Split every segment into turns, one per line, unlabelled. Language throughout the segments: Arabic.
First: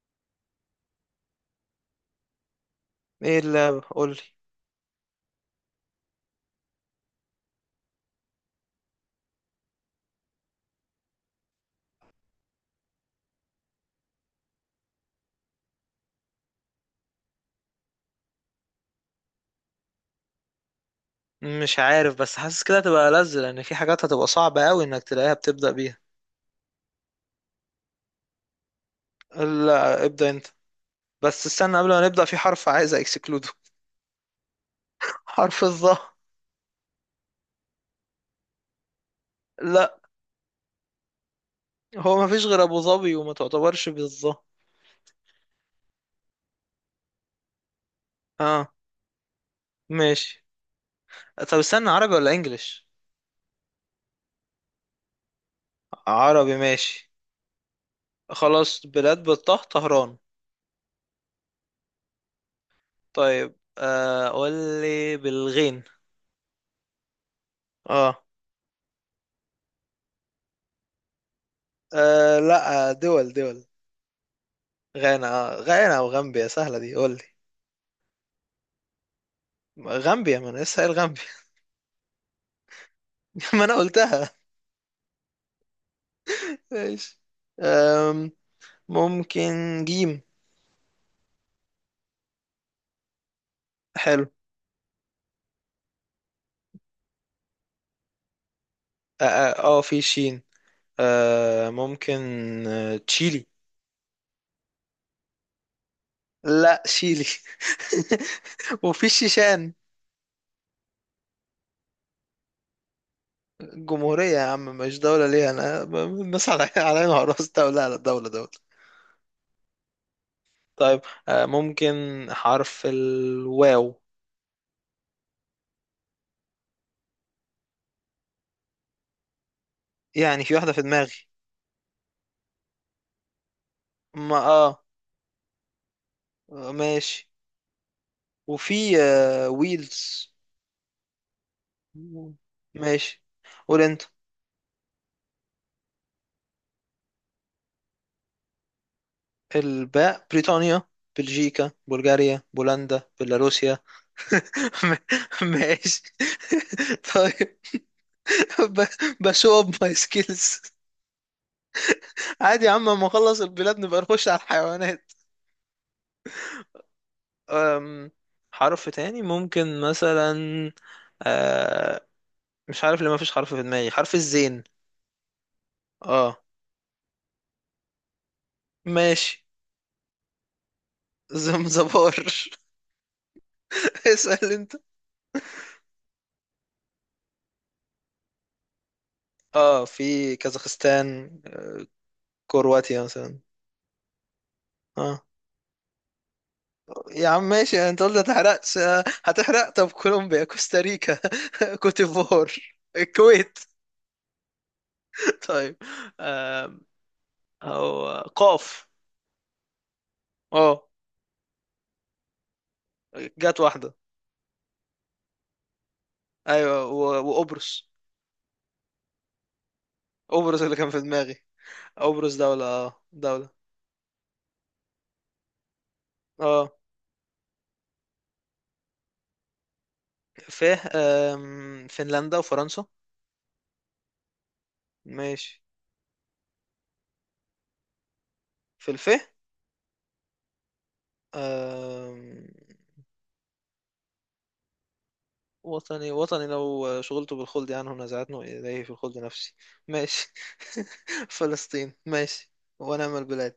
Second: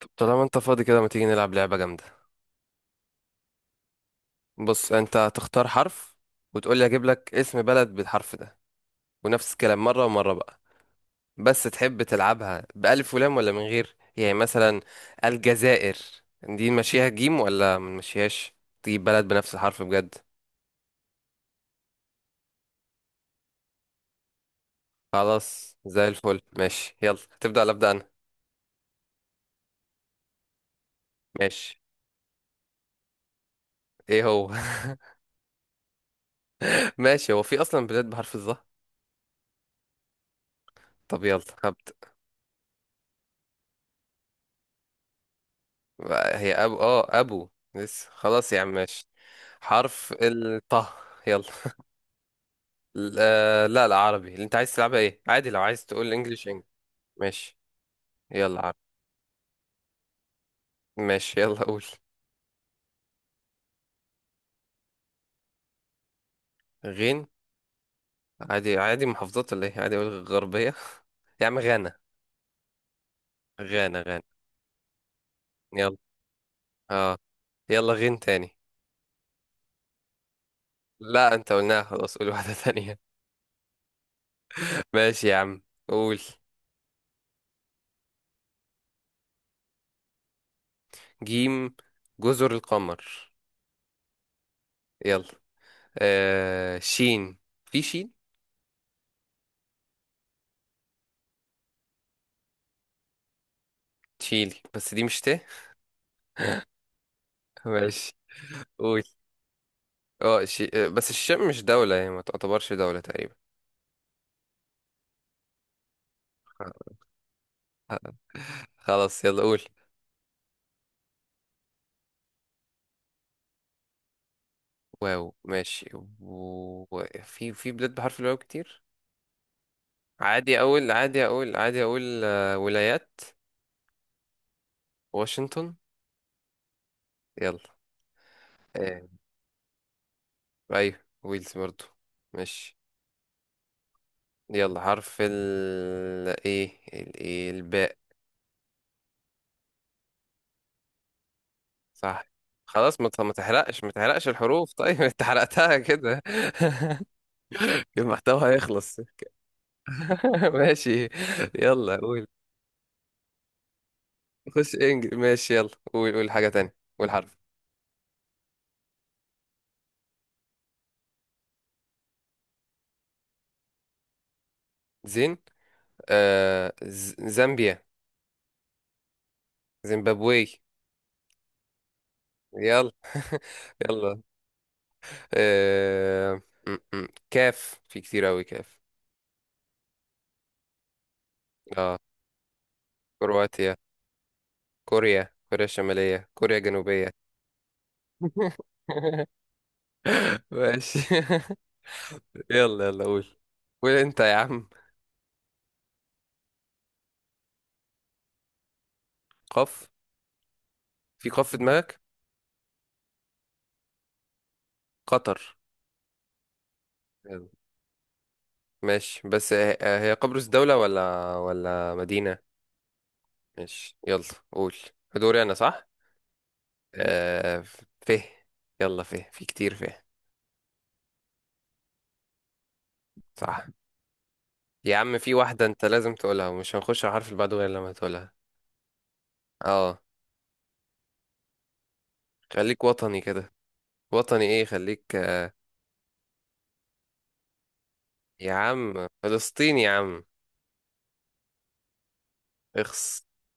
طب طالما انت فاضي كده ما تيجي نلعب لعبة جامدة.
ايه اللعبة، قولي؟
بص، انت هتختار حرف وتقول لي اجيب لك اسم بلد بالحرف ده، ونفس الكلام مرة ومرة بقى. بس تحب تلعبها بألف ولام ولا من غير؟ يعني مثلا الجزائر، دي نمشيها جيم ولا ما نمشيهاش؟ تجيب بلد بنفس الحرف بجد.
مش عارف، بس حاسس كده هتبقى لذ لان في حاجات هتبقى صعبة قوي انك تلاقيها بتبدأ
خلاص
بيها.
زي الفل، ماشي. يلا تبدأ ولا أبدأ أنا؟
لا، ابدأ انت. بس استنى
ماشي.
قبل ما نبدأ، في حرف عايز اكسكلوده.
ايه هو؟
حرف الظا.
ماشي، هو في أصلا بلاد بحرف الظهر؟
لا،
طب يلا هبدأ.
هو مفيش غير ابو ظبي، وما تعتبرش بالظا.
هي ابو ابو، لسه، خلاص يا عم
اه
ماشي. حرف
ماشي.
الطه. يلا.
طب استنى، عربي ولا انجليش؟
لا لا، عربي. اللي انت عايز تلعبها، ايه؟ عادي، لو عايز تقول انجليش،
عربي
انجليش.
ماشي.
ماشي، يلا عربي.
خلاص، بلاد بالطه: طهران.
ماشي، يلا قول.
طيب، قولي بالغين.
غين.
اه،
عادي، عادي محافظات ولا ايه؟ عادي اقول غربية؟ يا عم غانا.
آه لا، دول دول.
غانا غانا.
غانا آه.
يلا.
غانا وغامبيا سهلة، دي
اه.
قولي.
يلا غين تاني.
غامبيا، ما انا لسه قايل غامبيا.
لا انت قلناها، خلاص قول واحدة تانية.
ما انا قلتها.
ماشي يا عم. قول.
ماشي. أم، ممكن جيم.
جيم. جزر القمر.
حلو.
يلا. آه، شين. في شين.
اه، في شين. ممكن، تشيلي.
تشيلي بس دي مش
لا، شيلي.
ماشي. قول.
وفي الشيشان.
اه شي... آه، بس الشام مش دولة، يعني ما تعتبرش دولة تقريبا.
جمهورية يا عم، مش دولة ليه؟ انا الناس على
خ-
على عينها وراس، دولة على دولة دولة.
خلاص، يلا قول.
طيب، ممكن حرف الواو.
واو، ماشي. و... في بلاد بحرف الواو كتير.
يعني في
عادي
واحدة في
اقول
دماغي.
عادي اقول عادي اقول آه، ولايات
ما اه
واشنطن.
ماشي.
يلا. آه،
وفي ويلز.
ايوه، ويلز برضو. ماشي.
ماشي، قول انت.
يلا حرف ال ايه ال... إيه؟ الباء.
الباء: بريطانيا، بلجيكا،
صح.
بلغاريا،
خلاص،
بولندا،
ما
بيلاروسيا.
تحرقش ما تحرقش الحروف
م-
طيب؟ انت حرقتها
ماشي.
كده.
طيب،
المحتوى هيخلص.
بشو اب ماي سكيلز.
ماشي، يلا قول.
عادي يا عم، اما اخلص البلاد نبقى نخش على
خش
الحيوانات.
انجلش، ماشي. يلا قول، قول حاجة تانية، قول حرف.
أم، حرف تاني ممكن مثلا، آه، مش عارف ليه ما فيش حرف في دماغي. حرف الزين.
زين.
اه
زامبيا.
ماشي.
زيمبابوي.
زمزبار.
يلا يلا.
اسأل انت.
آه... م- م. كاف، في كتير أوي كاف.
اه، في كازاخستان،
اه
كرواتيا مثلا.
كرواتيا.
اه
كوريا، كوريا الشمالية، كوريا الجنوبية.
يا عم ماشي، انت قلت هتحرقش. هتحرق؟ طب كولومبيا،
ماشي
كوستاريكا، كوتيفوار،
يلا يلا قول.
الكويت.
قول انت يا عم.
طيب، آم، هو قاف.
قف.
اه،
في قف في دماغك؟
جت واحدة.
قطر.
ايوه،
يلا.
وقبرص.
ماشي، بس هي قبرص
قبرص
دولة
اللي كان في
ولا
دماغي. قبرص
مدينة؟
دولة، اه دولة.
ماشي، يلا قول. دوري انا صح.
اه،
مم. آه فيه. يلا فيه، في كتير فيه.
ف آم، فنلندا وفرنسا.
صح. يا عم في
ماشي.
واحدة انت لازم تقولها، ومش هنخش على الحرف اللي بعده غير لما تقولها.
في الف.
اه.
آم،
خليك وطني كده. وطني ايه، خليك.
وطني وطني لو شغلته بالخلد عنه نزعتنه
يا
إليه في
عم
الخلد نفسي.
فلسطين يا عم.
ماشي. فلسطين ماشي. ونعم
اخس.
البلاد.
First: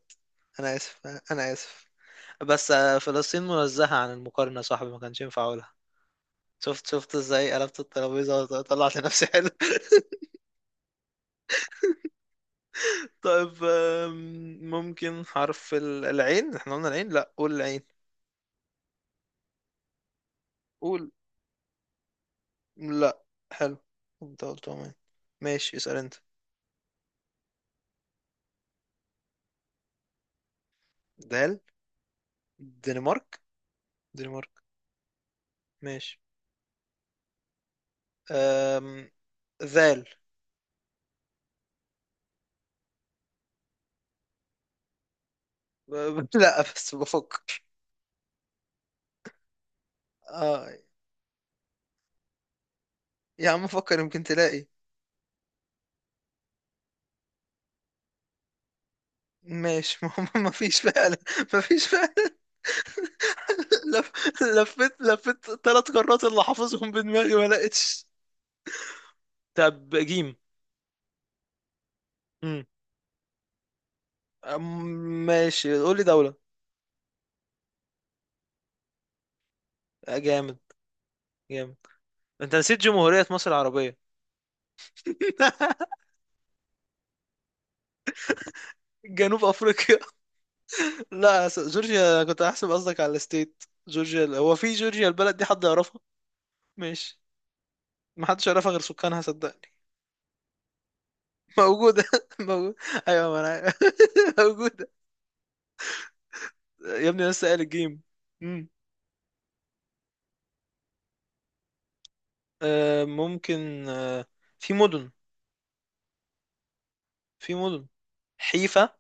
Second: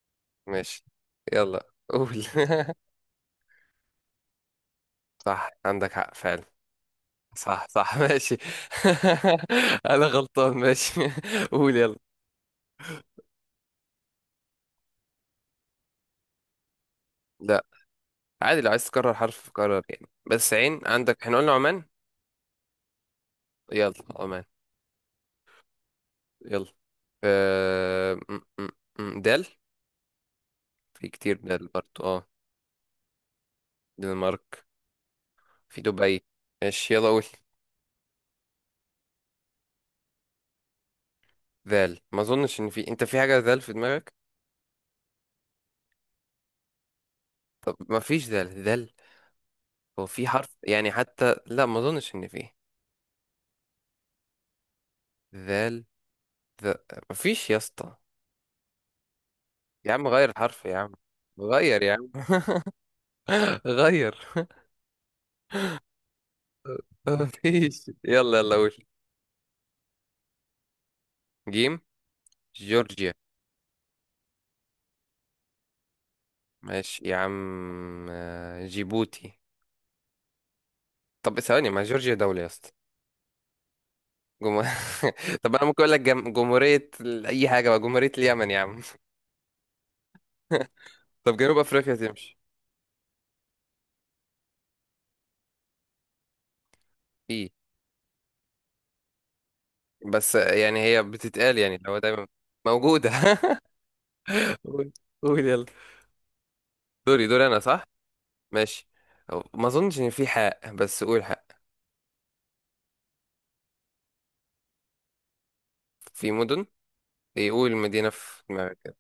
أنا
ماشي،
آسف. أنا
يلا
آسف.
قول.
بس، فلسطين منزهة عن المقارنة يا صاحبي، ما كانش ينفع
صح،
أقولها.
عندك حق فعلا.
شفت شفت ازاي
صح
قلبت
صح، ماشي.
الترابيزة وطلعت لنفسي؟ حلو.
انا غلطان، ماشي. قول، يلا.
طيب، ممكن حرف العين. احنا قلنا العين؟ لا قول
لا،
العين.
عادي لو عايز تكرر حرف كرر، يعني. بس عين
قول.
عندك احنا قلنا عمان.
لا. حلو،
يلا عمان.
انت قلت عمان. ماشي، اسأل انت.
يلا. آه... م- م- دال. في كتير
دال.
دال برضو، اه.
دنمارك.
دنمارك.
دنمارك.
في
ماشي.
دبي. ماشي، يلا قول.
أم... ذال.
ذال. ما اظنش ان في، انت في حاجة ذال في دماغك؟
ب... لا، بس بفكر.
طب ما فيش ذال، ذال هو في حرف،
اه
يعني، حتى لا ما اظنش ان في.
يا عم، فكر يمكن تلاقي.
ذال ذ... ما فيش يا اسطى. يا
ماشي.
عم
ما
غير
هو ما
الحرف يا
فيش
عم.
فعلا. ما
غير
فيش
يا عم
فعلا. لف...
غير،
لفيت لفيت ثلاث قارات اللي حافظهم
ما
بدماغي ما
فيش.
لقيتش.
يلا يلا قول.
طب جيم.
جيم.
مم.
جورجيا.
أم- ماشي، قول لي دولة.
ماشي يا عم. جيبوتي.
جامد.
طب ثواني،
جامد.
ما جورجيا دولة يا
انت
اسطى؟
نسيت جمهورية مصر العربية.
جمهور... طب انا ممكن اقول لك جم... جمهورية ال- اي حاجة بقى، جمهورية اليمن يا عم.
جنوب افريقيا.
طب
لا،
جنوب افريقيا
جورجيا
تمشي.
كنت احسب قصدك على الستيت جورجيا. هو في جورجيا البلد دي حد يعرفها؟ ماشي.
في.
ما حدش يعرفها غير سكانها، صدقني.
بس يعني هي بتتقال، يعني لو
موجودة.
دايما
موجودة.
موجودة.
أيوة، ما أنا عارف. موجودة.
قول. قول يلا.
يا
دوري
ابني،
دوري
لسه
انا
قايل
صح.
الجيم. مم.
ماشي. ما اظنش ان في حق، بس قول حق.
ممكن. في مدن
في مدن.
في
يقول
مدن
مدينة في دماغك
حيفا.
كده.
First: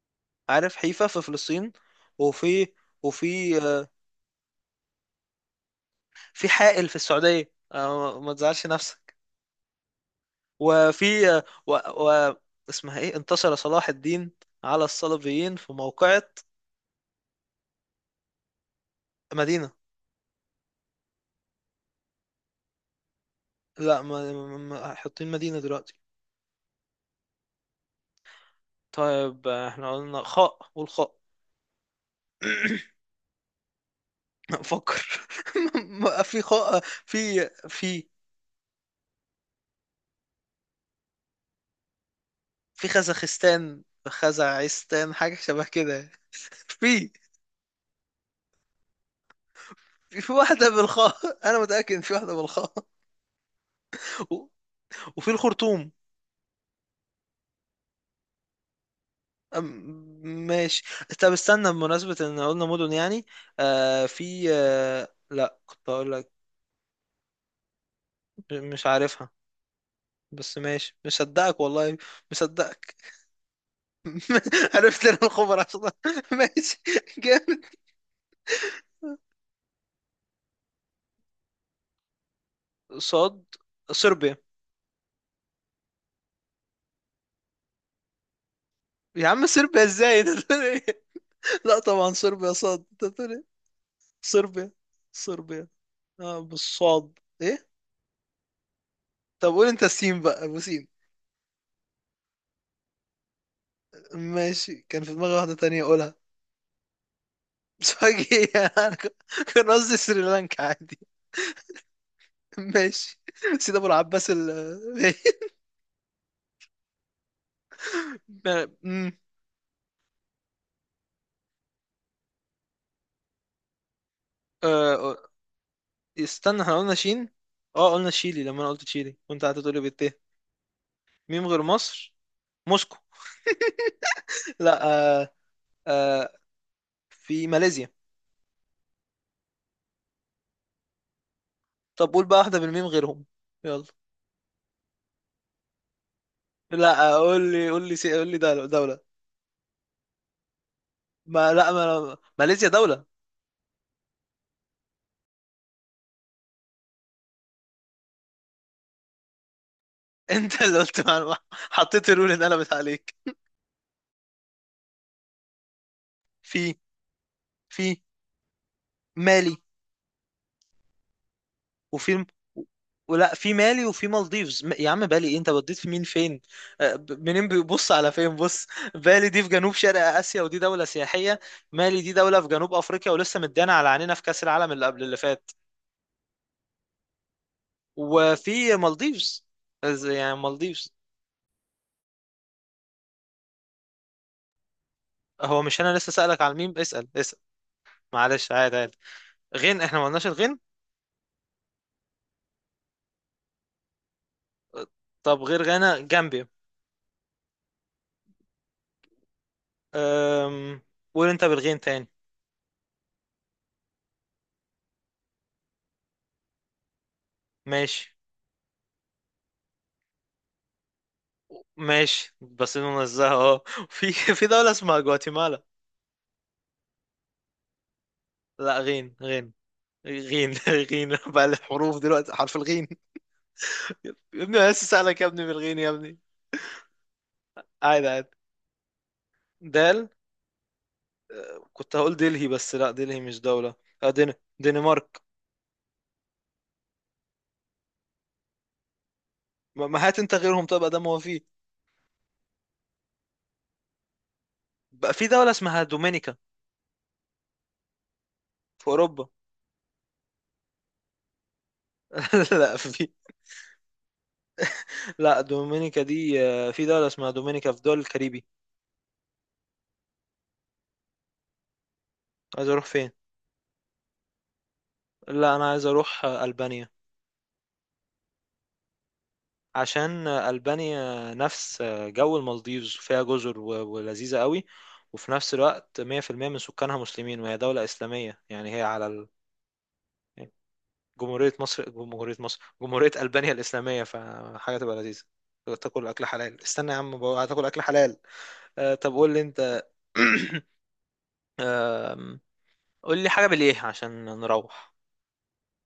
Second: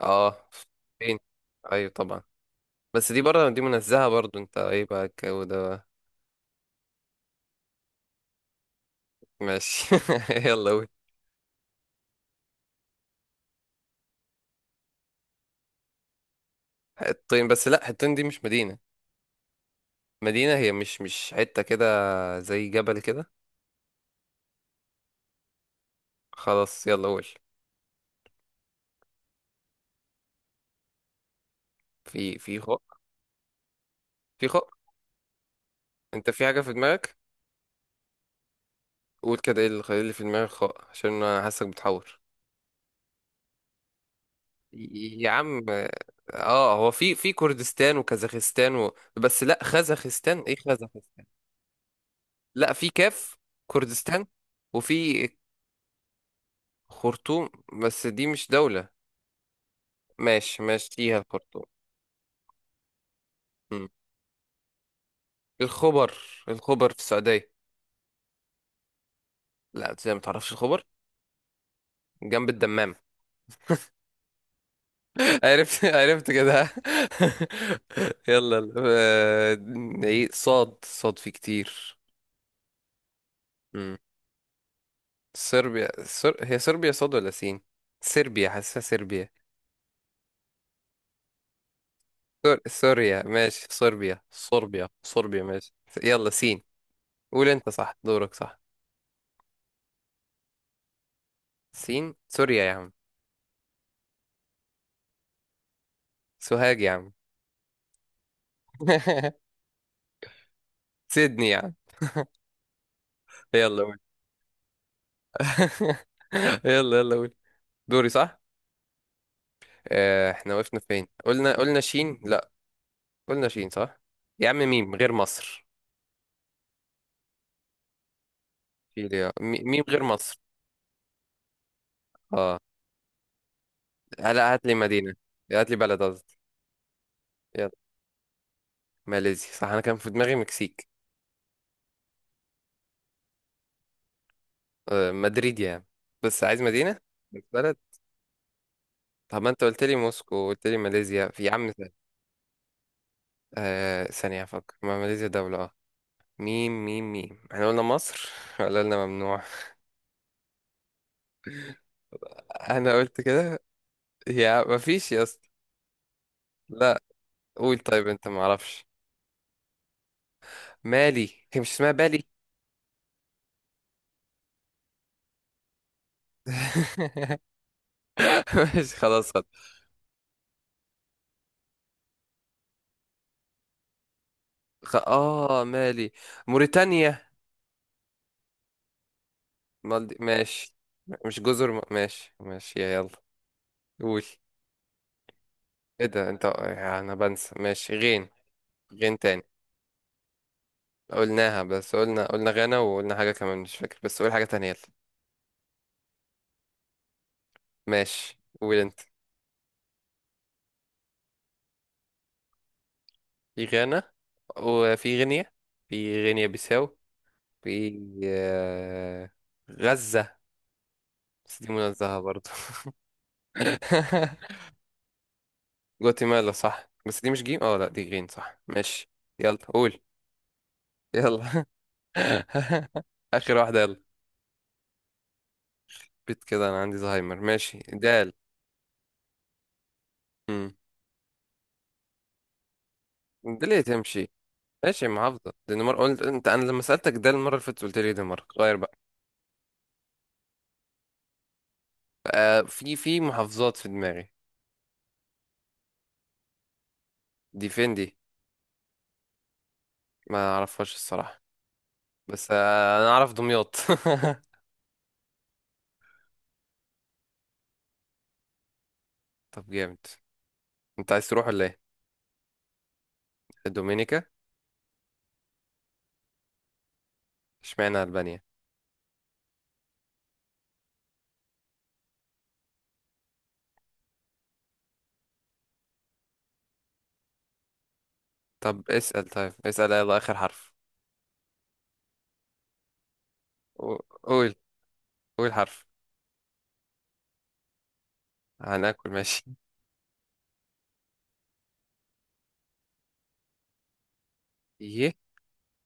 اه.
عارف حيفا
فين؟
في فلسطين.
ايوه طبعا.
وفي
بس دي بره،
وفي
دي
آه
منزهة برضو، انت ايه بقى الجو ده بقى؟
في حائل في السعودية. آه، ما تزعلش نفسك.
ماشي يلا قول.
وفي، آه و, و اسمها ايه؟ انتصر صلاح الدين على الصليبيين في موقعة.
حطين، بس لا حطين دي مش مدينة.
مدينة؟
مدينة؟ هي مش، مش حتة كده، زي جبل كده.
لا، ما حاطين مدينة دلوقتي.
خلاص، يلا قول.
طيب، احنا قلنا خاء؟ قول خاء.
في خاء. في خاء.
فكر.
انت
في
في حاجة في دماغك؟
في في
قول كده ايه اللي في دماغك خاء، عشان انا حاسك بتحور.
في خزخستان، خزعستان،
يا
حاجة شبه
عم،
كده.
اه هو
في
في، في كردستان وكازاخستان بس لا،
في
خزخستان ايه
واحدة
خزخستان؟
بالخاء، أنا متأكد إن في واحدة
لا
بالخاء.
في كاف. كردستان.
و-
وفي
وفي الخرطوم.
خرطوم، بس دي مش دولة.
أم-
ماشي
ماشي.
ماشي، فيها
طب
الخرطوم.
استنى، بمناسبة إن قلنا مدن يعني،
مم.
في، لا كنت
الخبر.
هقول لك.
الخبر في السعودية.
مش عارفها.
لا، ازاي ما تعرفش
بس
الخبر؟
ماشي، مصدقك والله.
جنب الدمام.
مصدقك. عرفت لنا الخبر عشان.
عرفت عرفت كده
ماشي. جامد.
يلا يلا. نعيد. صاد. صاد في كتير.
صاد.
مم.
صربيا.
صربيا. هي صربيا صاد ولا سين؟ صربيا، حاسسها صربيا.
يا عم صربيا ازاي؟ انت بتقول ايه؟ لا طبعا صربيا صاد، انت
سوريا.
بتقول ايه؟
ماشي، صربيا
صربيا.
صربيا صربيا،
صربيا.
ماشي. يلا
اه،
سين.
بالصاد
قول
ايه.
انت، صح دورك، صح.
طب قول انت السين بقى، ابو سين.
سين، سوريا يا عم.
ماشي، كان في دماغي واحدة تانية اقولها
سوهاج يا عم
بس فجأة. انا كان قصدي سريلانكا عادي.
سيدني يا عم.
ماشي. سيد
يلا
ابو
قول.
العباس ال.
يلا يلا قول، دوري صح.
ب- مم.
احنا وقفنا فين، قلنا شين، لا قلنا شين صح؟ يا عم
آه،
ميم غير
آه،
مصر.
استنى، احنا قلنا شين. اه قلنا تشيلي لما انا قلت تشيلي وانت قعدت تقولي
ميم غير
بالت.
مصر.
ميم غير مصر.
اه.
موسكو.
هلا هات لي
لا،
مدينة.
آه
هات لي بلد،
آه
قصدي.
في
يلا.
ماليزيا.
ماليزيا، صح. انا كان في دماغي مكسيك.
طب قول بقى واحدة بالميم غيرهم. يلا.
مدريد يا عم. بس عايز مدينة،
لا،
مش بلد.
قول لي دولة، دولة.
طب ما انت قلت لي موسكو وقلت لي ماليزيا، في يا
ما
عم.
لا
ثانية.
ما، ماليزيا دولة.
ثانية افكر، ما ماليزيا دولة، اه. ميم ميم ميم، احنا قلنا مصر ولا قلنا ممنوع؟
انت اللي قلت معلومة، حطيت الرول ان قلبت
انا
عليك.
قلت كده. يا ما فيش يا اسطى.
في
لا. قول
في
طيب، انت ما اعرفش؟
مالي.
مالي، هي مش اسمها
وفي
بالي؟
ولا في مالي وفي مالديفز. يا عم بالي ايه؟ انت بديت في مين فين؟ منين بيبص على فين بص.
ماشي،
بالي
خلاص.
دي في جنوب شرق اسيا، ودي دولة سياحية. مالي دي دولة في جنوب افريقيا، ولسه مدانا على عينينا في كأس العالم اللي
خ...
قبل اللي فات.
اه مالي، موريتانيا.
وفي مالديفز. يعني
ماشي،
مالديفز.
مش جزر. ماشي ماشي يا، يلا قول.
هو مش انا
ايه
لسه
ده
سألك
انت؟
على الميم؟ اسأل
انا
اسأل.
بنسى، ماشي غين.
معلش، عادي عادي.
غين تاني.
غين. احنا ما قلناش الغين.
قلناها، بس قلنا، قلنا غانا وقلنا حاجة كمان مش فاكر، بس قول حاجة تانية يلا.
طب غير غانا، جامبيا.
ماشي، قول انت.
أم... قول انت بالغين تاني.
في غانا، وفي غينيا، في غينيا بيساو. في
ماشي،
آه، غزة، بس دي منزهة
ماشي،
برضو.
بس ننزهها اه. في في دولة اسمها جواتيمالا.
جواتيمالا، صح. بس دي مش جيم، اه لا دي غين، صح
لا
ماشي.
غين غين.
يلا قول.
غين. غين بقى
يلا
الحروف دلوقتي، حرف الغين.
اخر واحده يلا.
يا ابني انا لسه سألك يا ابني بالغين يا ابني.
بيت كده، انا عندي زهايمر، ماشي
عادي عادي.
دال.
دال.
امم.
كنت هقول دلهي بس لا دلهي مش
دال
دولة.
ايه تمشي؟ ماشي،
دنمارك.
محافظه دنمارك قلت انت. انا لما سالتك دال المره اللي فاتت قلت لي دنمارك، غير بقى.
ما ما، هات انت غيرهم، طب ده ما هو فيه.
في، في محافظات في دماغي.
بقى في دولة اسمها دومينيكا.
دي فين دي؟
في اوروبا.
ما اعرفهاش الصراحه. بس
لا،
انا
في.
اعرف دمياط.
لا، دومينيكا دي، في دولة اسمها دومينيكا في دول الكاريبي.
طب جامد. انت عايز تروح ولا ايه؟
عايز اروح فين؟
الدومينيكا؟
لا، انا عايز اروح البانيا.
اشمعنى البانيا؟
عشان البانيا نفس جو المالديفز، فيها جزر ولذيذة قوي. وفي نفس الوقت 100% من سكانها مسلمين، وهي دولة إسلامية. يعني هي
طب
على
اسال،
ال...
طيب اسال يلا اخر حرف.
جمهورية مصر، جمهورية مصر، جمهورية ألبانيا الإسلامية،
قول.
فحاجة تبقى لذيذة.
قول حرف.
تاكل أكل حلال. استنى يا عم بقى، هتاكل أكل حلال.
هناكل.
طب قول لي أنت. آم، قول لي حاجة بالإيه عشان نروح.
ماشي.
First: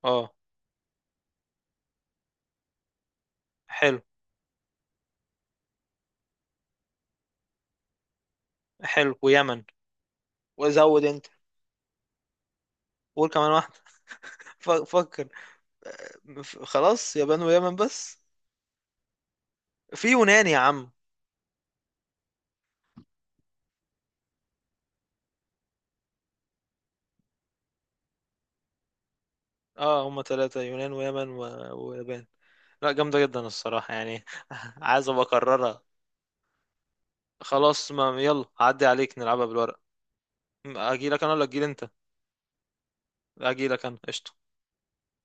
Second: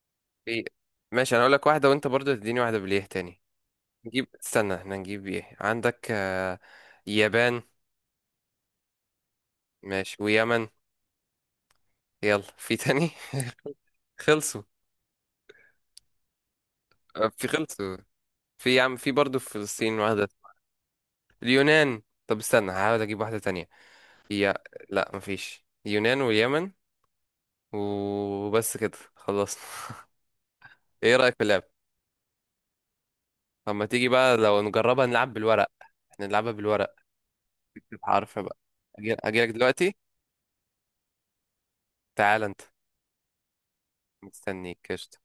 اه.
ايه. ماشي، انا اقول لك واحده وانت برضو تديني واحده بالايه تاني.
حلو.
نجيب، استنى احنا نجيب ايه عندك؟ يابان.
حلو ويمن.
ماشي، ويمن.
وزود انت.
يلا في تاني
قول كمان واحدة.
خلصوا.
فكر. خلاص، يابان
في،
ويمن
خلصوا.
بس.
في يا عم، في برضو في فلسطين
في
واحده.
يونان يا عم.
اليونان. طب استنى هحاول اجيب واحده تانية. هي، لا مفيش، اليونان واليمن، وبس كده خلصنا.
اه، هما ثلاثة: يونان،
ايه
ويمن،
رايك
و...
في اللعب؟
ويابان. لا، جامدة جدا
اما
الصراحة
تيجي
يعني.
بقى لو نجربها
عايز ابقى
نلعب بالورق.
اكررها.
احنا نلعبها بالورق.
خلاص،
اكتب
ما
حرف
يلا
بقى.
عدي
اجي،
عليك، نلعبها
اجيلك
بالورق.
دلوقتي.
اجي لك انا ولا اجي انت؟
تعال انت.
اجي لك انا، قشطة.
مستنيك، قشطة.